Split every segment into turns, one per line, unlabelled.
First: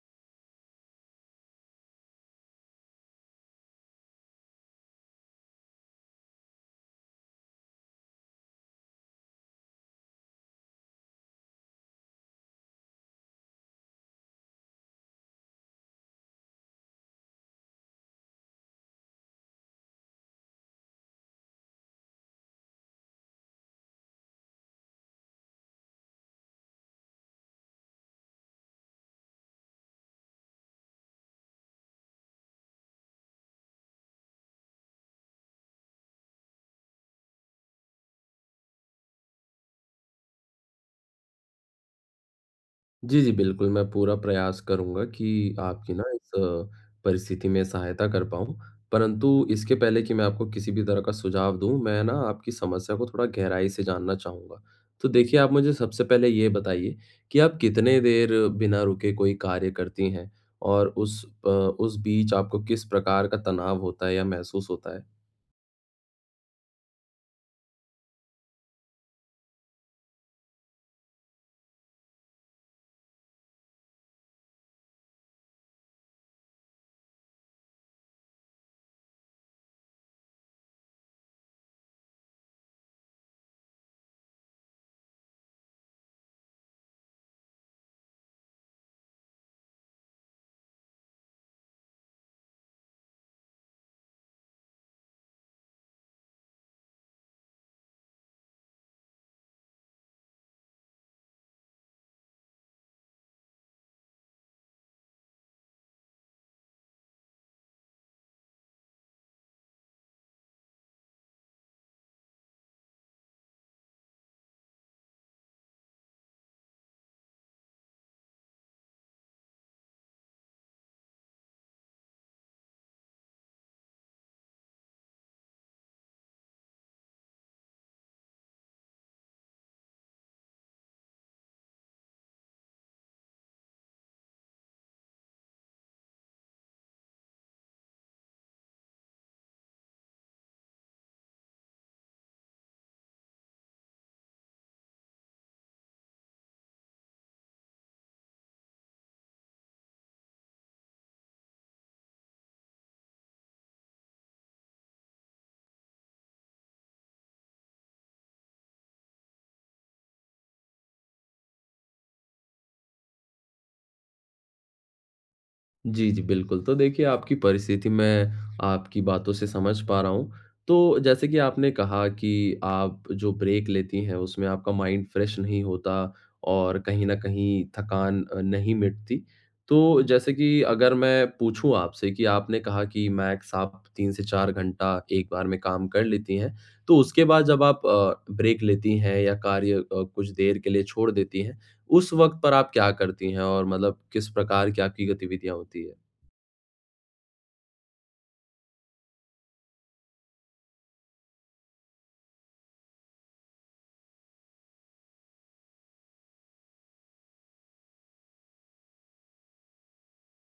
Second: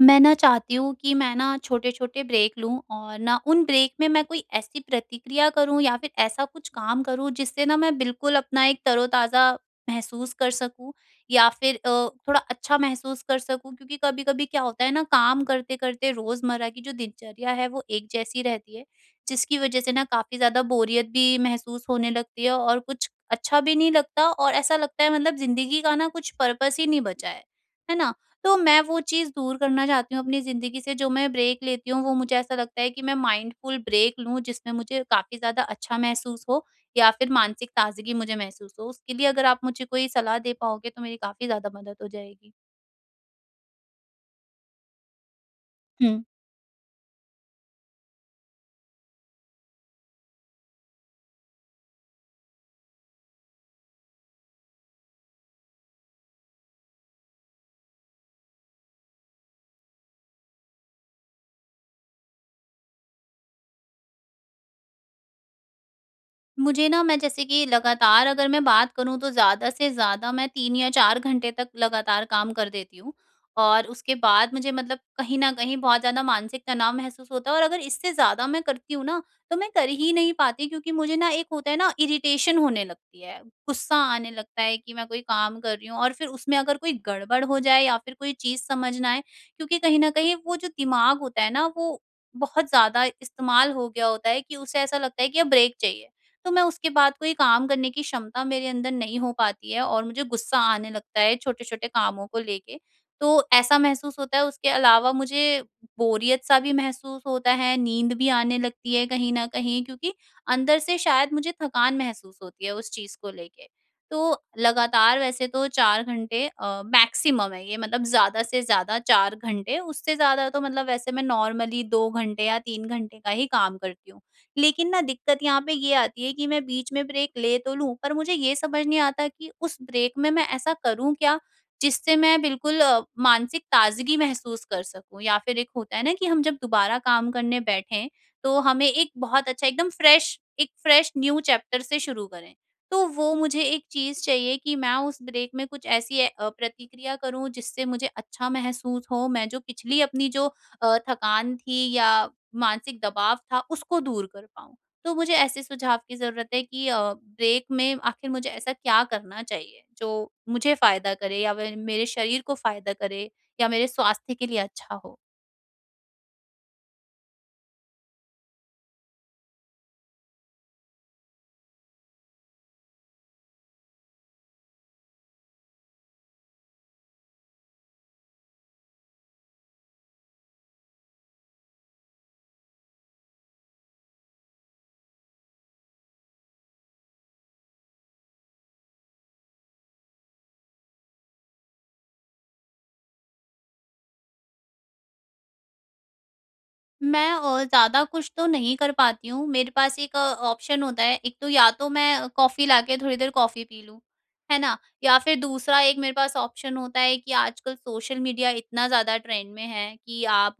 मैं ना चाहती हूँ कि मैं ना छोटे-छोटे ब्रेक लूँ और ना उन ब्रेक में मैं कोई ऐसी प्रतिक्रिया करूँ या फिर ऐसा कुछ काम करूँ जिससे ना मैं बिल्कुल अपना एक तरो-ताज़ा महसूस कर सकूँ, या फिर अ, थोड़ा अच्छा महसूस कर सकूँ। क्योंकि कभी-कभी क्या होता है ना काम करते-करते रोज़मर्रा की जो दिनचर्या है वो एक जैसी रहती है। जिसकी वजह से ना काफ़ी ज़्यादा बोरियत भी महसूस होने लगती है और कुछ अच्छा भी नहीं लगता और ऐसा लगता है मतलब ज़िंदगी का ना कुछ पर्पस ही नहीं बचा है। है ना? तो मैं वो चीज़ दूर करना चाहती हूँ अपनी ज़िंदगी से जो मैं ब्रेक लेती हूँ वो मुझे ऐसा लगता है कि मैं माइंडफुल ब्रेक लूँ जिसमें मुझे काफ़ी ज़्यादा अच्छा महसूस हो या फिर मानसिक ताज़गी मुझे महसूस हो। उसके लिए अगर आप मुझे कोई सलाह दे पाओगे तो मेरी काफ़ी ज़्यादा मदद हो जाएगी।
जी जी, बिल्कुल। मैं पूरा प्रयास करूँगा कि आपकी ना
हुँ।
इस अ, परिस्थिति में सहायता कर पाऊँ। परंतु इसके पहले कि मैं आपको किसी भी तरह का सुझाव दूँ, मैं ना आपकी समस्या को थोड़ा गहराई से जानना चाहूँगा। तो देखिए आप मुझे सबसे पहले ये बताइए कि आप कितने देर बिना रुके कोई कार्य करती हैं? और उस अ, उस बीच आपको किस प्रकार का तनाव होता है या महसूस होता है?
मुझे ना मैं जैसे कि लगातार अगर मैं बात करूँ तो ज़्यादा से ज़्यादा मैं 3 या 4 घंटे तक लगातार काम कर देती हूँ और उसके बाद मुझे मतलब कहीं न कहीं बहुत ज़्यादा मानसिक तनाव महसूस होता है और अगर इससे ज़्यादा मैं करती हूँ ना तो मैं कर ही नहीं पाती क्योंकि मुझे ना एक होता है ना इरिटेशन होने लगती है। ग़ुस्सा आने लगता है कि मैं कोई काम कर रही हूँ और फिर उसमें अगर कोई गड़बड़ हो जाए या फिर कोई चीज़ समझ ना आए क्योंकि कहीं न कहीं वो जो दिमाग होता है ना वो बहुत ज़्यादा इस्तेमाल हो गया होता है कि उसे ऐसा लगता है कि ब्रेक चाहिए। तो मैं उसके बाद कोई काम करने की क्षमता मेरे अंदर नहीं हो पाती है और मुझे ग़ुस्सा आने लगता है छोटे-छोटे कामों को लेके। तो ऐसा महसूस होता है, उसके अलावा मुझे बोरियत सा भी महसूस होता है, नींद भी आने लगती है कहीं न कहीं क्योंकि अंदर से शायद मुझे थकान महसूस होती है उस चीज़ को लेके। तो लगातार वैसे तो 4 घंटे अ, मैक्सिमम है ये मतलब ज़्यादा से ज़्यादा 4 घंटे। उससे ज़्यादा तो मतलब वैसे मैं नॉर्मली 2 घंटे या 3 घंटे का ही काम करती हूँ। लेकिन ना दिक्कत यहाँ पे ये आती है कि मैं बीच में ब्रेक ले तो लूँ पर मुझे ये समझ नहीं आता कि उस ब्रेक में मैं ऐसा करूँ क्या जिससे मैं बिल्कुल अ, मानसिक ताज़गी महसूस कर सकूँ या फिर एक होता है ना कि हम जब दोबारा काम करने बैठे तो हमें एक बहुत अच्छा एकदम फ्रेश एक फ्रेश न्यू चैप्टर से शुरू करें। तो वो मुझे एक चीज़ चाहिए कि मैं उस ब्रेक में कुछ ऐसी अ, प्रतिक्रिया करूँ जिससे मुझे अच्छा महसूस हो। मैं जो पिछली अपनी जो अ, थकान थी या मानसिक दबाव था उसको दूर कर पाऊँ, तो मुझे ऐसे सुझाव की ज़रूरत है कि अ, ब्रेक में आख़िर मुझे ऐसा क्या करना चाहिए जो मुझे फ़ायदा करे या व मेरे शरीर को फ़ायदा करे या मेरे स्वास्थ्य के लिए अच्छा हो?
जी, जी बिल्कुल। तो देखिए आपकी परिस्थिति मैं आपकी बातों से समझ पा रहा हूँ, तो जैसे कि आपने कहा कि आप जो ब्रेक लेती हैं, उसमें आपका माइंड फ्रेश नहीं होता और कहीं न कहीं थकान अ, नहीं मिटती। तो जैसे कि अगर मैं पूछूँ आपसे कि आपने कहा कि मैक्स आप 3 से 4 घंटा एक बार में काम कर लेती हैं, तो उसके बाद जब आप अ, ब्रेक लेती हैं या कार्य अ, कुछ देर के लिए छोड़ देती हैं, उस वक़्त पर आप क्या करती हैं और मतलब किस प्रकार की आपकी गतिविधियाँ होती हैं?
मैं और ज़्यादा कुछ तो नहीं कर पाती हूँ मेरे पास एक अ, ऑप्शन होता है एक तो या तो मैं कॉफी ला के थोड़ी देर कॉफी पी लूँ। है ना? या फिर दूसरा एक मेरे पास ऑप्शन होता है कि आजकल सोशल मीडिया इतना ज़्यादा ट्रेंड में है कि आप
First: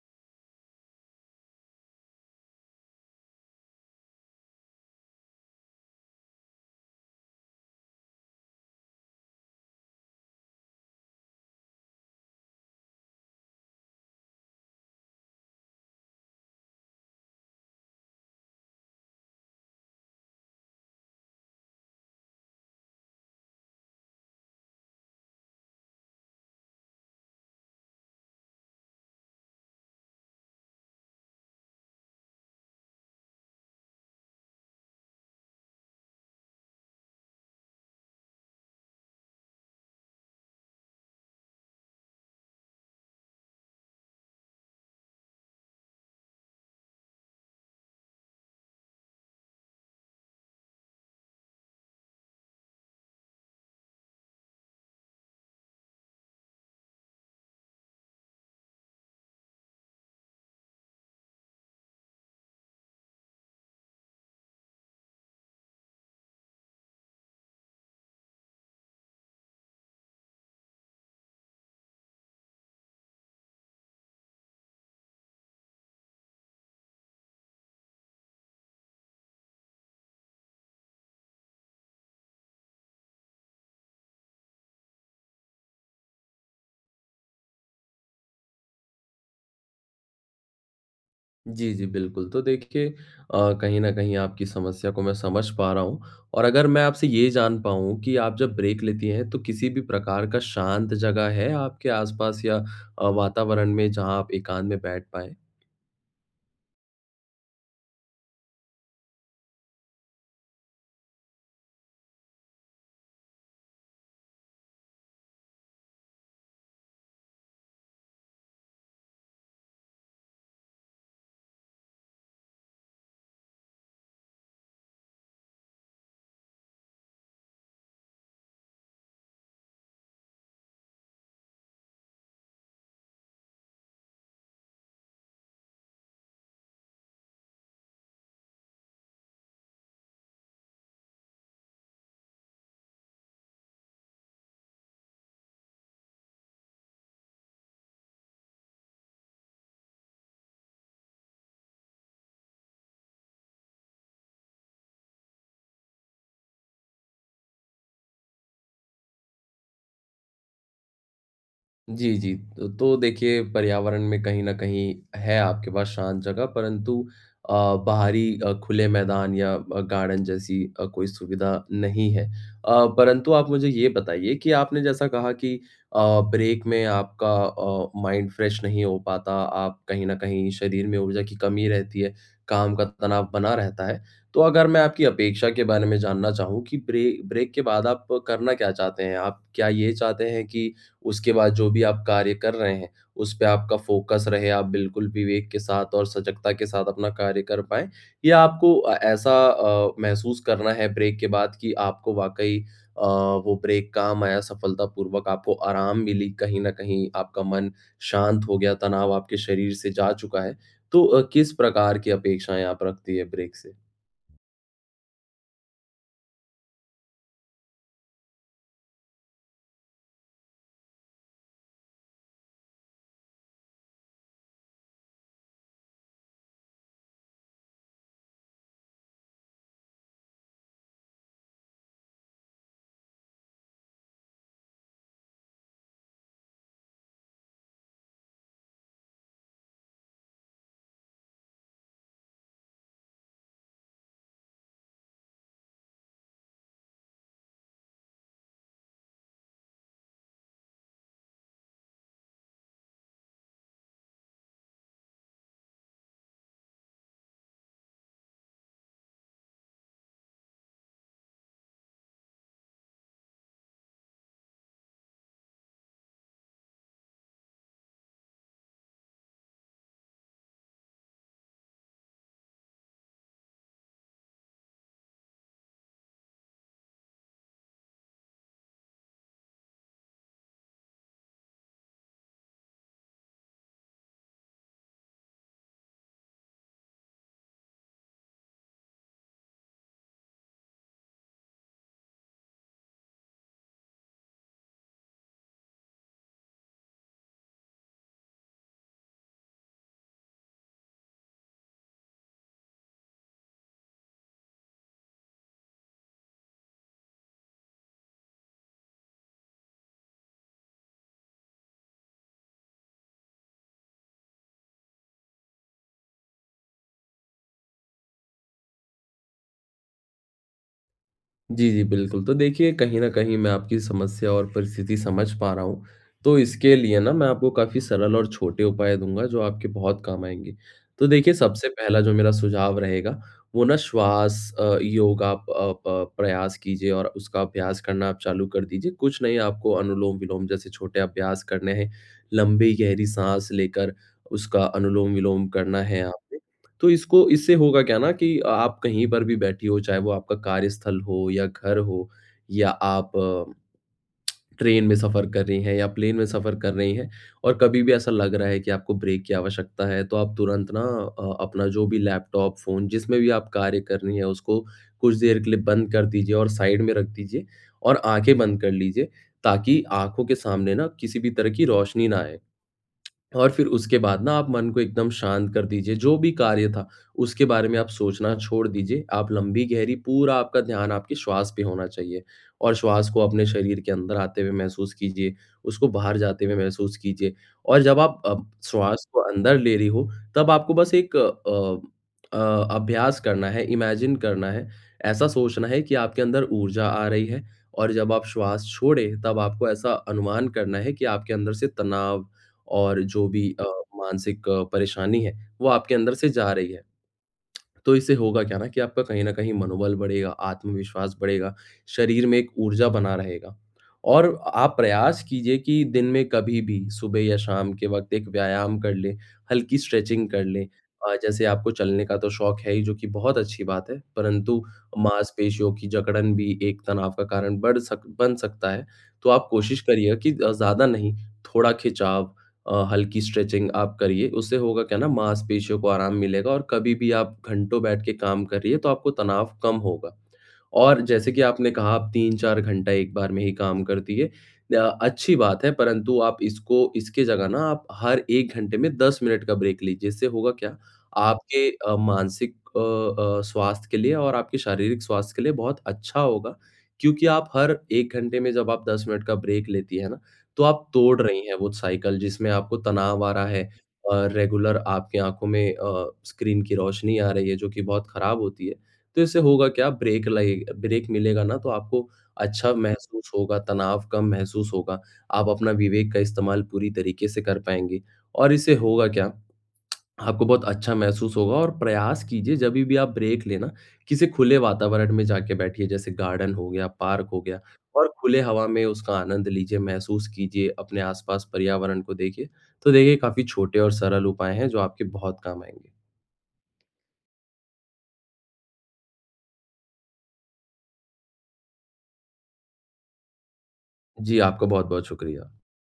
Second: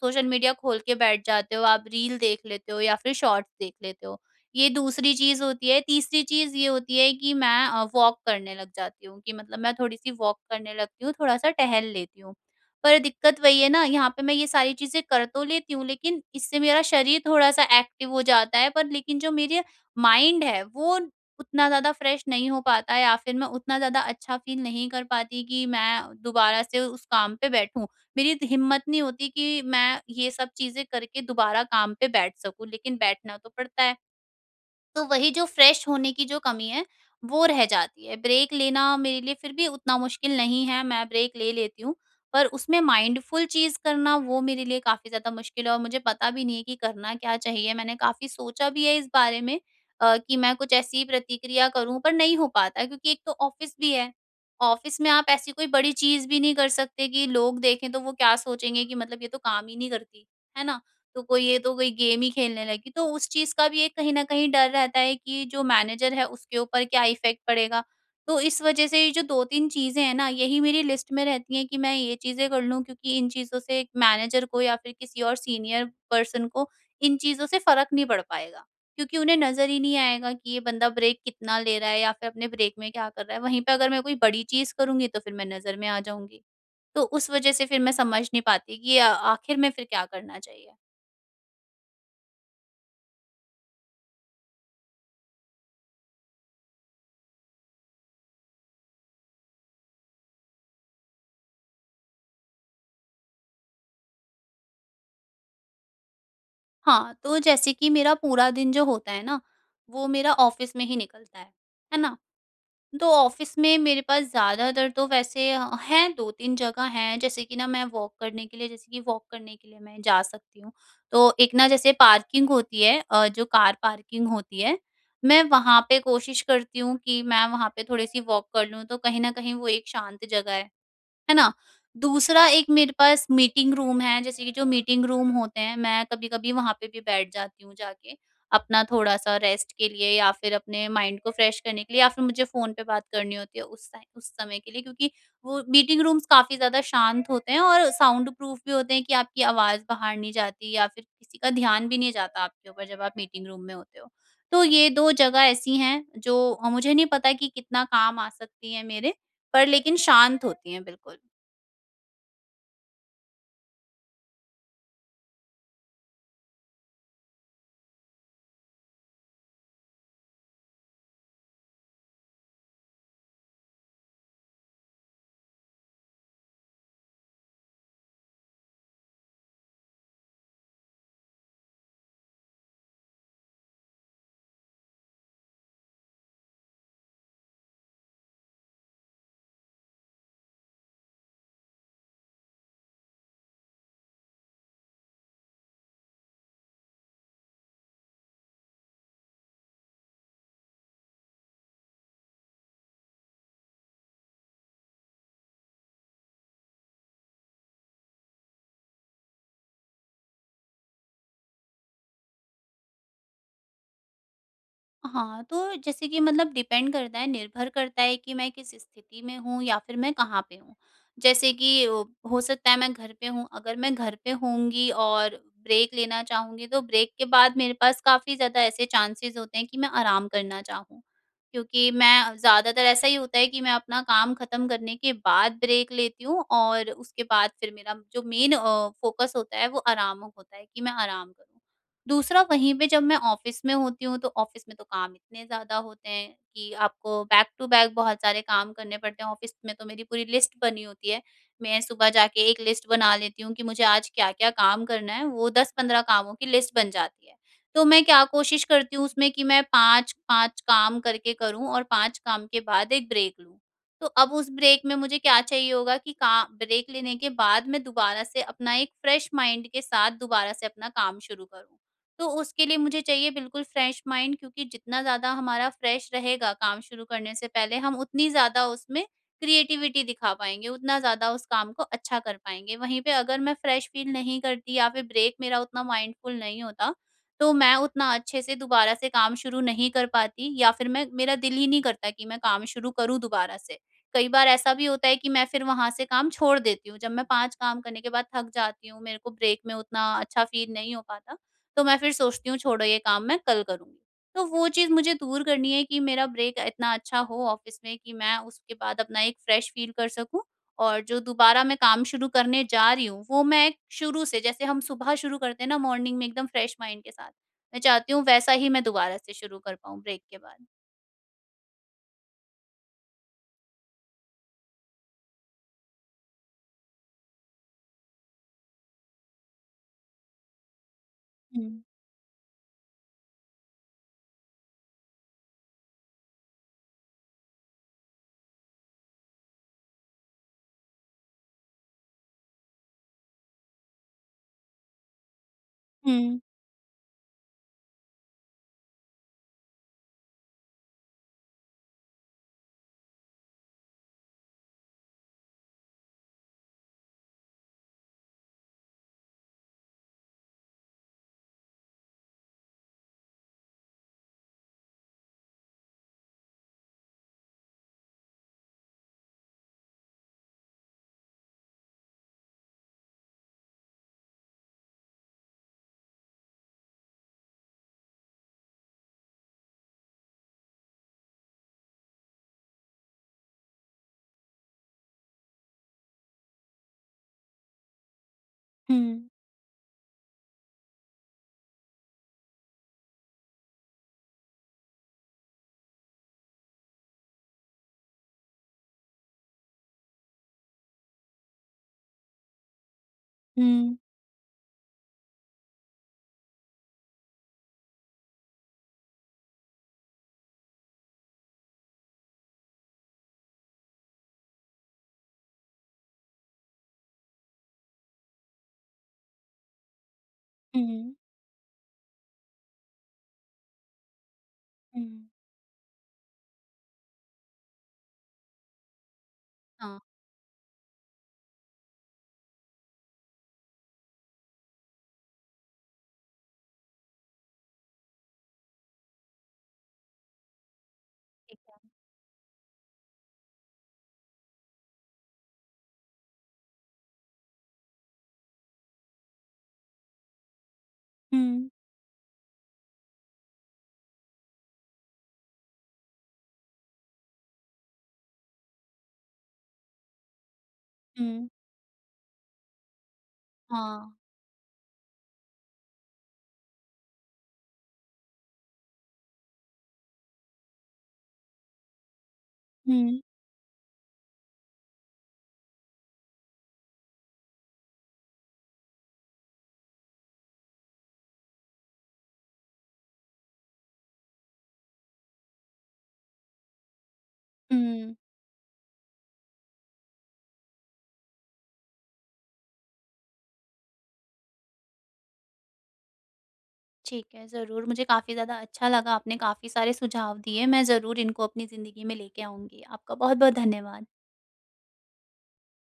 सोशल मीडिया खोल के बैठ जाते हो आप रील देख लेते हो या फिर शॉर्ट्स देख लेते हो, ये दूसरी चीज़ होती है तीसरी चीज़ ये होती है कि मैं अ, वॉक करने लग जाती हूँ कि मतलब मैं थोड़ी-सी वॉक करने लगती हूँ थोड़ा-सा टहल लेती हूँ। पर दिक्कत वही है ना यहाँ पे मैं ये सारी चीज़ें कर तो लेती हूँ लेकिन इससे मेरा शरीर थोड़ा-सा एक्टिव हो जाता है पर लेकिन जो मेरे माइंड है वो उतना ज़्यादा फ्रेश नहीं हो पाता है या फिर मैं उतना ज़्यादा अच्छा फील नहीं कर पाती कि मैं दोबारा से उस काम पे बैठूँ। मेरी इत हिम्मत नहीं होती कि मैं ये सब चीज़ें करके दोबारा काम पे बैठ सकूँ लेकिन बैठना तो पड़ता है। तो वही जो फ्रेश होने की जो कमी है वो रह जाती है। ब्रेक लेना मेरे लिए फिर भी उतना मुश्किल नहीं है मैं ब्रेक ले लेती हूँ। पर उसमें माइंडफुल चीज़ करना वो मेरे लिए काफ़ी ज़्यादा मुश्किल है और मुझे पता भी नहीं है कि करना क्या चाहिए? मैंने काफ़ी सोचा भी है इस बारे में अ, कि मैं कुछ ऐसी ही प्रतिक्रिया करूँ पर नहीं हो पाता क्योंकि एक तो ऑफिस भी है। ऑफिस में आप ऐसी कोई बड़ी चीज़ भी नहीं कर सकते कि लोग देखें तो वो क्या सोचेंगे कि मतलब ये तो काम ही नहीं करती। है ना? तो कोई ये तो कोई गेम ही खेलने लगी तो उस चीज़ का भी ये कहीं न कहीं डर रहता है कि ये जो मैनेजर है उसके ऊपर क्या इफेक्ट पड़ेगा? तो इस वजह से ये जो 2-3 चीज़ें हैं ना, यही मेरी लिस्ट में रहती हैं कि मैं ये चीज़ें कर लूँ क्योंकि इन चीज़ों से मैनेजर को या फिर किसी और सीनियर पर्सन को इन चीज़ों से फ़र्क नहीं पड़ पाएगा। क्योंकि उन्हें नज़र ही नहीं आएगा कि ये बंदा ब्रेक कितना ले रहा है या फिर अपने ब्रेक में क्या कर रहा है? वहीं पे अगर मैं कोई बड़ी चीज़ करूँगी तो फिर मैं नज़र में आ जाऊँगी। तो उस वज़ह से फिर मैं समझ नहीं पाती कि अ, आखिर में फिर क्या करना चाहिए?
जी, जी, बिल्कुल। तो देखिए अ, कहीं न कहीं आपकी समस्या को मैं समझ पा रहा हूँ। और अगर मैं आपसे ये जान पाऊँ कि आप जब ब्रेक लेती हैं, तो किसी भी प्रकार का शांत जगह है आपके आसपास या अ, वातावरण में जहाँ आप एकांत में बैठ पाएँ?
हाँ, तो जैसे कि मेरा पूरा दिन जो होता है ना, वो मेरा ऑफिस में ही निकलता है, है ना। तो ऑफिस में मेरे पास ज़्यादातर तो वैसे अ, हैं, 2-3 जगह हैं, जैसे कि ना मैं वॉक करने के लिए जैसे कि वॉक करने के लिए मैं जा सकती हूँ। तो एक ना जैसे पार्किंग होती है अ, जो कार पार्किंग होती है, मैं वहाँ पे कोशिश करती हूँ कि मैं वहाँ पे थोड़े-सी वॉक कर लूँ, तो कहीं न कहीं वो एक शांत जगह है, है ना? दूसरा, एक मेरे पास मीटिंग रूम है, जैसे कि जो मीटिंग रूम होते हैं, मैं कभी-कभी वहाँ पे भी बैठ जाती हूँ जाके। अपना थोड़ा-सा रेस्ट के लिए या फिर अपने माइंड को फ्रेश करने के लिए, या फिर मुझे फ़ोन पे बात करनी होती है, उस टाइम उस समय के लिए, क्योंकि वो मीटिंग रूम्स काफ़ी ज़्यादा शांत होते हैं और साउंड प्रूफ भी होते हैं कि आपकी आवाज़ बाहर नहीं जाती या फिर किसी का ध्यान भी नहीं जाता आपके ऊपर, जब आप मीटिंग रूम में होते हो। तो ये 2 जगह ऐसी हैं, जो अ, मुझे नहीं पता है कि कितना काम आ सकती हैं मेरे, पर लेकिन शांत होती हैं बिल्कुल।
जी, जी। अ, तो देखिए पर्यावरण में कहीं न कहीं है आपके पास शांत जगह परंतु अ, बाहरी खुले मैदान या गार्डन जैसी अ, कोई सुविधा नहीं है। अ, परंतु आप मुझे ये बताइए कि आपने जैसा कहा कि अ, ब्रेक में आपका अ, माइंड फ्रेश नहीं हो पाता, आप कहीं न कहीं शरीर में ऊर्जा की कमी रहती है, काम का तनाव बना रहता है। तो अगर मैं आपकी अपेक्षा के बारे में जानना चाहूँ कि ब्रे ब्रेक के बाद आप करना क्या चाहते हैं? आप क्या ये चाहते हैं कि उसके बाद जो भी आप कार्य कर रहे हैं, उसपे आपका फोकस रहे, आप बिल्कुल विवेक के साथ और सजगता के साथ अपना कार्य कर पाएँ? या आपको ऐसा अ, महसूस करना है ब्रेक के बाद कि आपको वाक़ई अ, वो ब्रेक काम आया सफलतापूर्वक आपको आराम मिली कहीं न कहीं आपका मन शांत हो गया, तनाव आपके शरीर से जा चुका है? तो अ, किस प्रकार की अपेक्षाएँ आप रखती है ब्रेक से?
हाँ, तो जैसे कि मतलब डिपेंड करता है निर्भर करता है कि मैं किस स्थिति में हूँ या फिर मैं कहाँ पे हूँ। जैसे कि हो सकता है मैं घर पे हूँ अगर मैं घर पे होंगी और ब्रेक लेना चाहूँगी तो ब्रेक के बाद मेरे पास काफ़ी ज़्यादा ऐसे चांसेस होते हैं कि मैं आराम करना चाहूँ। क्योंकि मैं ज़्यादातर ऐसा ही होता है कि मैं अपना काम ख़त्म करने के बाद ब्रेक लेती हूँ और उसके बाद फिर मेरा जो मेन अ, फोकस होता है वो आराम होता है कि मैं आराम करूँ। दूसरा, वहीं पे जब मैं ऑफिस में होती हूँ तो ऑफिस में तो काम इतने ज़्यादा होते हैं कि आपको बैक टू बैक बहुत सारे काम करने पड़ते हैं। ऑफिस में तो मेरी पूरी लिस्ट बनी होती है। मैं सुबह जाके एक लिस्ट बना लेती हूँ कि मुझे आज क्या-क्या काम करना है वो 10-15 कामों की लिस्ट बन जाती है। तो मैं क्या कोशिश करती हूँ उसमें कि मैं 5-5 काम करके करूँ और 5 काम के बाद 1 ब्रेक लूँ। तो अब उस ब्रेक में मुझे क्या चाहिए होगा कि का ब्रेक लेने के बाद मैं दोबारा से अपना एक फ्रेश माइंड के साथ दोबारा से अपना काम शुरू करूँ। तो उसके लिए मुझे चाहिए बिल्कुल फ्रेश माइंड क्योंकि जितना ज़्यादा हमारा फ्रेश रहेगा काम शुरू करने से पहले हम उतनी ज़्यादा उसमें क्रिएटिविटी दिखा पाएँगे। उतना ज़्यादा उस काम को अच्छा कर पाएँगे। वहीं पे अगर मैं फ्रेश फील नहीं करती या फिर ब्रेक मेरा उतना माइंडफुल नहीं होता तो मैं उतना अच्छे से दोबारा से काम शुरू नहीं कर पाती या फिर मैं मेरा दिल ही नहीं करता कि मैं काम शुरू करूँ दोबारा से। कई बार ऐसा भी होता है कि मैं फिर वहाँ से काम छोड़ देती हूँ। जब मैं 5 काम करने के बाद थक जाती हूँ मेरे को ब्रेक में उतना अच्छा फील नहीं हो पाता तो मैं फिर सोचती हूँ छोड़ो ये काम मैं कल करूँगी। तो वो चीज़ मुझे दूर करनी है कि मेरा ब्रेक इतना अच्छा हो ऑफिस में कि मैं उसके बाद अपना एक फ्रेश फील कर सकूँ। और जो दोबारा मैं काम शुरू करने जा रही हूँ वो मैं शुरू से जैसे हम सुबह शुरू करते हैं ना मॉर्निंग में एकदम फ्रेश माइंड के साथ, मैं चाहती हूँ वैसा ही मैं दोबारा से शुरू कर पाऊँ ब्रेक के बाद।
जी, जी, बिल्कुल। तो देखिए कहीं न कहीं मैं आपकी समस्या और परिस्थिति समझ पा रहा हूँ। तो इसके लिए ना मैं आपको काफ़ी सरल और छोटे उपाय दूँगा, जो आपके बहुत काम आएँगे। तो देखिए सबसे
हुँ।
पहला जो मेरा सुझाव रहेगा, वो ना श्वाँस, अ, योगा, अ, प प्रयास कीजिए और उसका अभ्यास करना आप चालू कर दीजिए। कुछ नहीं, आपको अनुलोम-विलोम जैसे छोटे अभ्यास करने हैं। लंबी गहरी साँस लेकर उसका अनुलोम-विलोम करना है यहाँ
हुँ।
पे। तो इसको इससे होगा क्या ना? कि अ आप कहीं पर भी बैठीं हों, चाहे वो आपका कार्यस्थल हो या घर हो, या आप, अ ट्रेन में सफ़र कर रही हैं या प्लेन में सफ़र कर रही हैं, और कभी भी ऐसा लग रहा है कि आपको ब्रेक की आवश्यकता है, तो आप तुरंत ना अ, अपना जो भी लैपटॉप, फ़ोन जिसमें भी आप कार्य कर रहीं हैं, उसको कुछ देर के लिए बंद कर दीजिए और साइड में रख दीजिए। और आँखें बंद कर लीजिए, ताकि आँखों के सामने ना किसी भी तरह की रोशनी ना आए। और फ़िर उसके बाद ना आप मन को एकदम शांत कर दीजिए, जो भी कार्य था, उसके बारे में आप सोचना छोड़ दीजिए। आप लंबी-गहरी पूरा आपका ध्यान आपके श्वास पे होना चाहिए, और श्वास को अपने शरीर के अंदर आते हुए महसूस कीजिए, उसको बाहर जाते हुए महसूस कीजिए, और जब आप अ, श्वास को
हुँ।
अंदर ले रही हों। तब आपको बस एक अ अ, अभ्यास करना है, इमेजिन करना है, ऐसा सोचना है कि आपके अंदर ऊर्जा आ रही है, और जब आप श्वास छोड़ें तब आपको ऐसा अनुमान करना है कि आपके अंदर से तनाव और जो भी अ,
हुँ।
मानसिक परेशानी है, वो आपके अंदर से जा रही है। तो इससे होगा क्या ना कि आपका कहीं न कहीं मनोबल बढ़ेगा, आत्मविश्वास बढ़ेगा, शरीर में एक ऊर्जा बना रहेगा। और अ आप प्रयास कीजिए कि दिन में कभी भी सुबह या शाम के वक़्त एक व्यायाम कर लें, हल्की स्ट्रेचिंग कर लें। अ,
हुँ।
जैसे आपको चलने का तो शौक है ही जो कि बहुत अच्छी बात है। परंतु
हुँ।
माँसपेशियों की जकड़न भी एक तनाव का कारण बढ़ सक बन सकता है। तो आप कोशिश
हाँ।
करिएगा कि अ, ज़्यादा नहीं थोड़ा खिंचाव, अ, हल्की स्ट्रेचिंग आप करिए, उससे होगा क्या ना, माँसपेशियों को आराम मिलेगा और कभी भी आप घंटों बैठ के काम करिए, तो आपको तनाव कम होगा। और जैसे कि
ठीक
आपने
है।
कहा आप 3-4 घंटा एक बार में ही काम करती हैं। अ, अच्छी बात है परंतु आप इसको इसके जगह ना आप हर 1 घंटे में 10 मिनट का ब्रेक लीजिए। इससे होगा क्या? आपके
हुँ।
अ, मानसिक अ अ, स्वास्थ्य के लिए और आपके शारीरिक स्वास्थ्य के लिए बहुत अच्छा होगा, क्योंकि आप हर 1 घंटे में जब आप 10 मिनट का ब्रेक लेती हैं ना, तो आप तोड़ रही
हुँ।
हैं वो साइकिल जिसमें आपको तनाव आ रहा है,
हाँ।
और रेगुलर आपके आँखों में अ, स्क्रीन की रोशनी आ रही है, जो कि बहुत खराब होती है। तो इससे होगा क्या? ब्रेक लएग ब्रेक मिलेगा ना, तो आपको अच्छा
हुँ।
महसूस होगा, तनाव कम महसूस होगा। आप अपना विवेक का इस्तेमाल पूरी तरीके से कर पाएँगे। और इससे होगा क्या? आपको बहुत अच्छा महसूस होगा और प्रयास कीजिए जभी भी आप ब्रेक लें ना, किसी खुले वातावरण में जाके बैठिए जैसे गार्डन हो गया, पार्क हो गया, और
हुँ।
खुले हवा में उसका आनंद लीजिए, महसूस कीजिए अपने आस-पास पर्यावरण को देखिए। तो देखिए काफ़ी छोटे और सरल उपाय हैं, जो आपके बहुत काम आएँगे।
ठीक है, ज़रूर। मुझे काफ़ी ज़्यादा अच्छा लगा। आपने काफ़ी सारे सुझाव दिए, मैं ज़रूर इनको अपनी ज़िंदगी में लेके आऊँगी। आपका बहुत-बहुत धन्यवाद।
जी, आपका बहुत-बहुत शुक्रिया।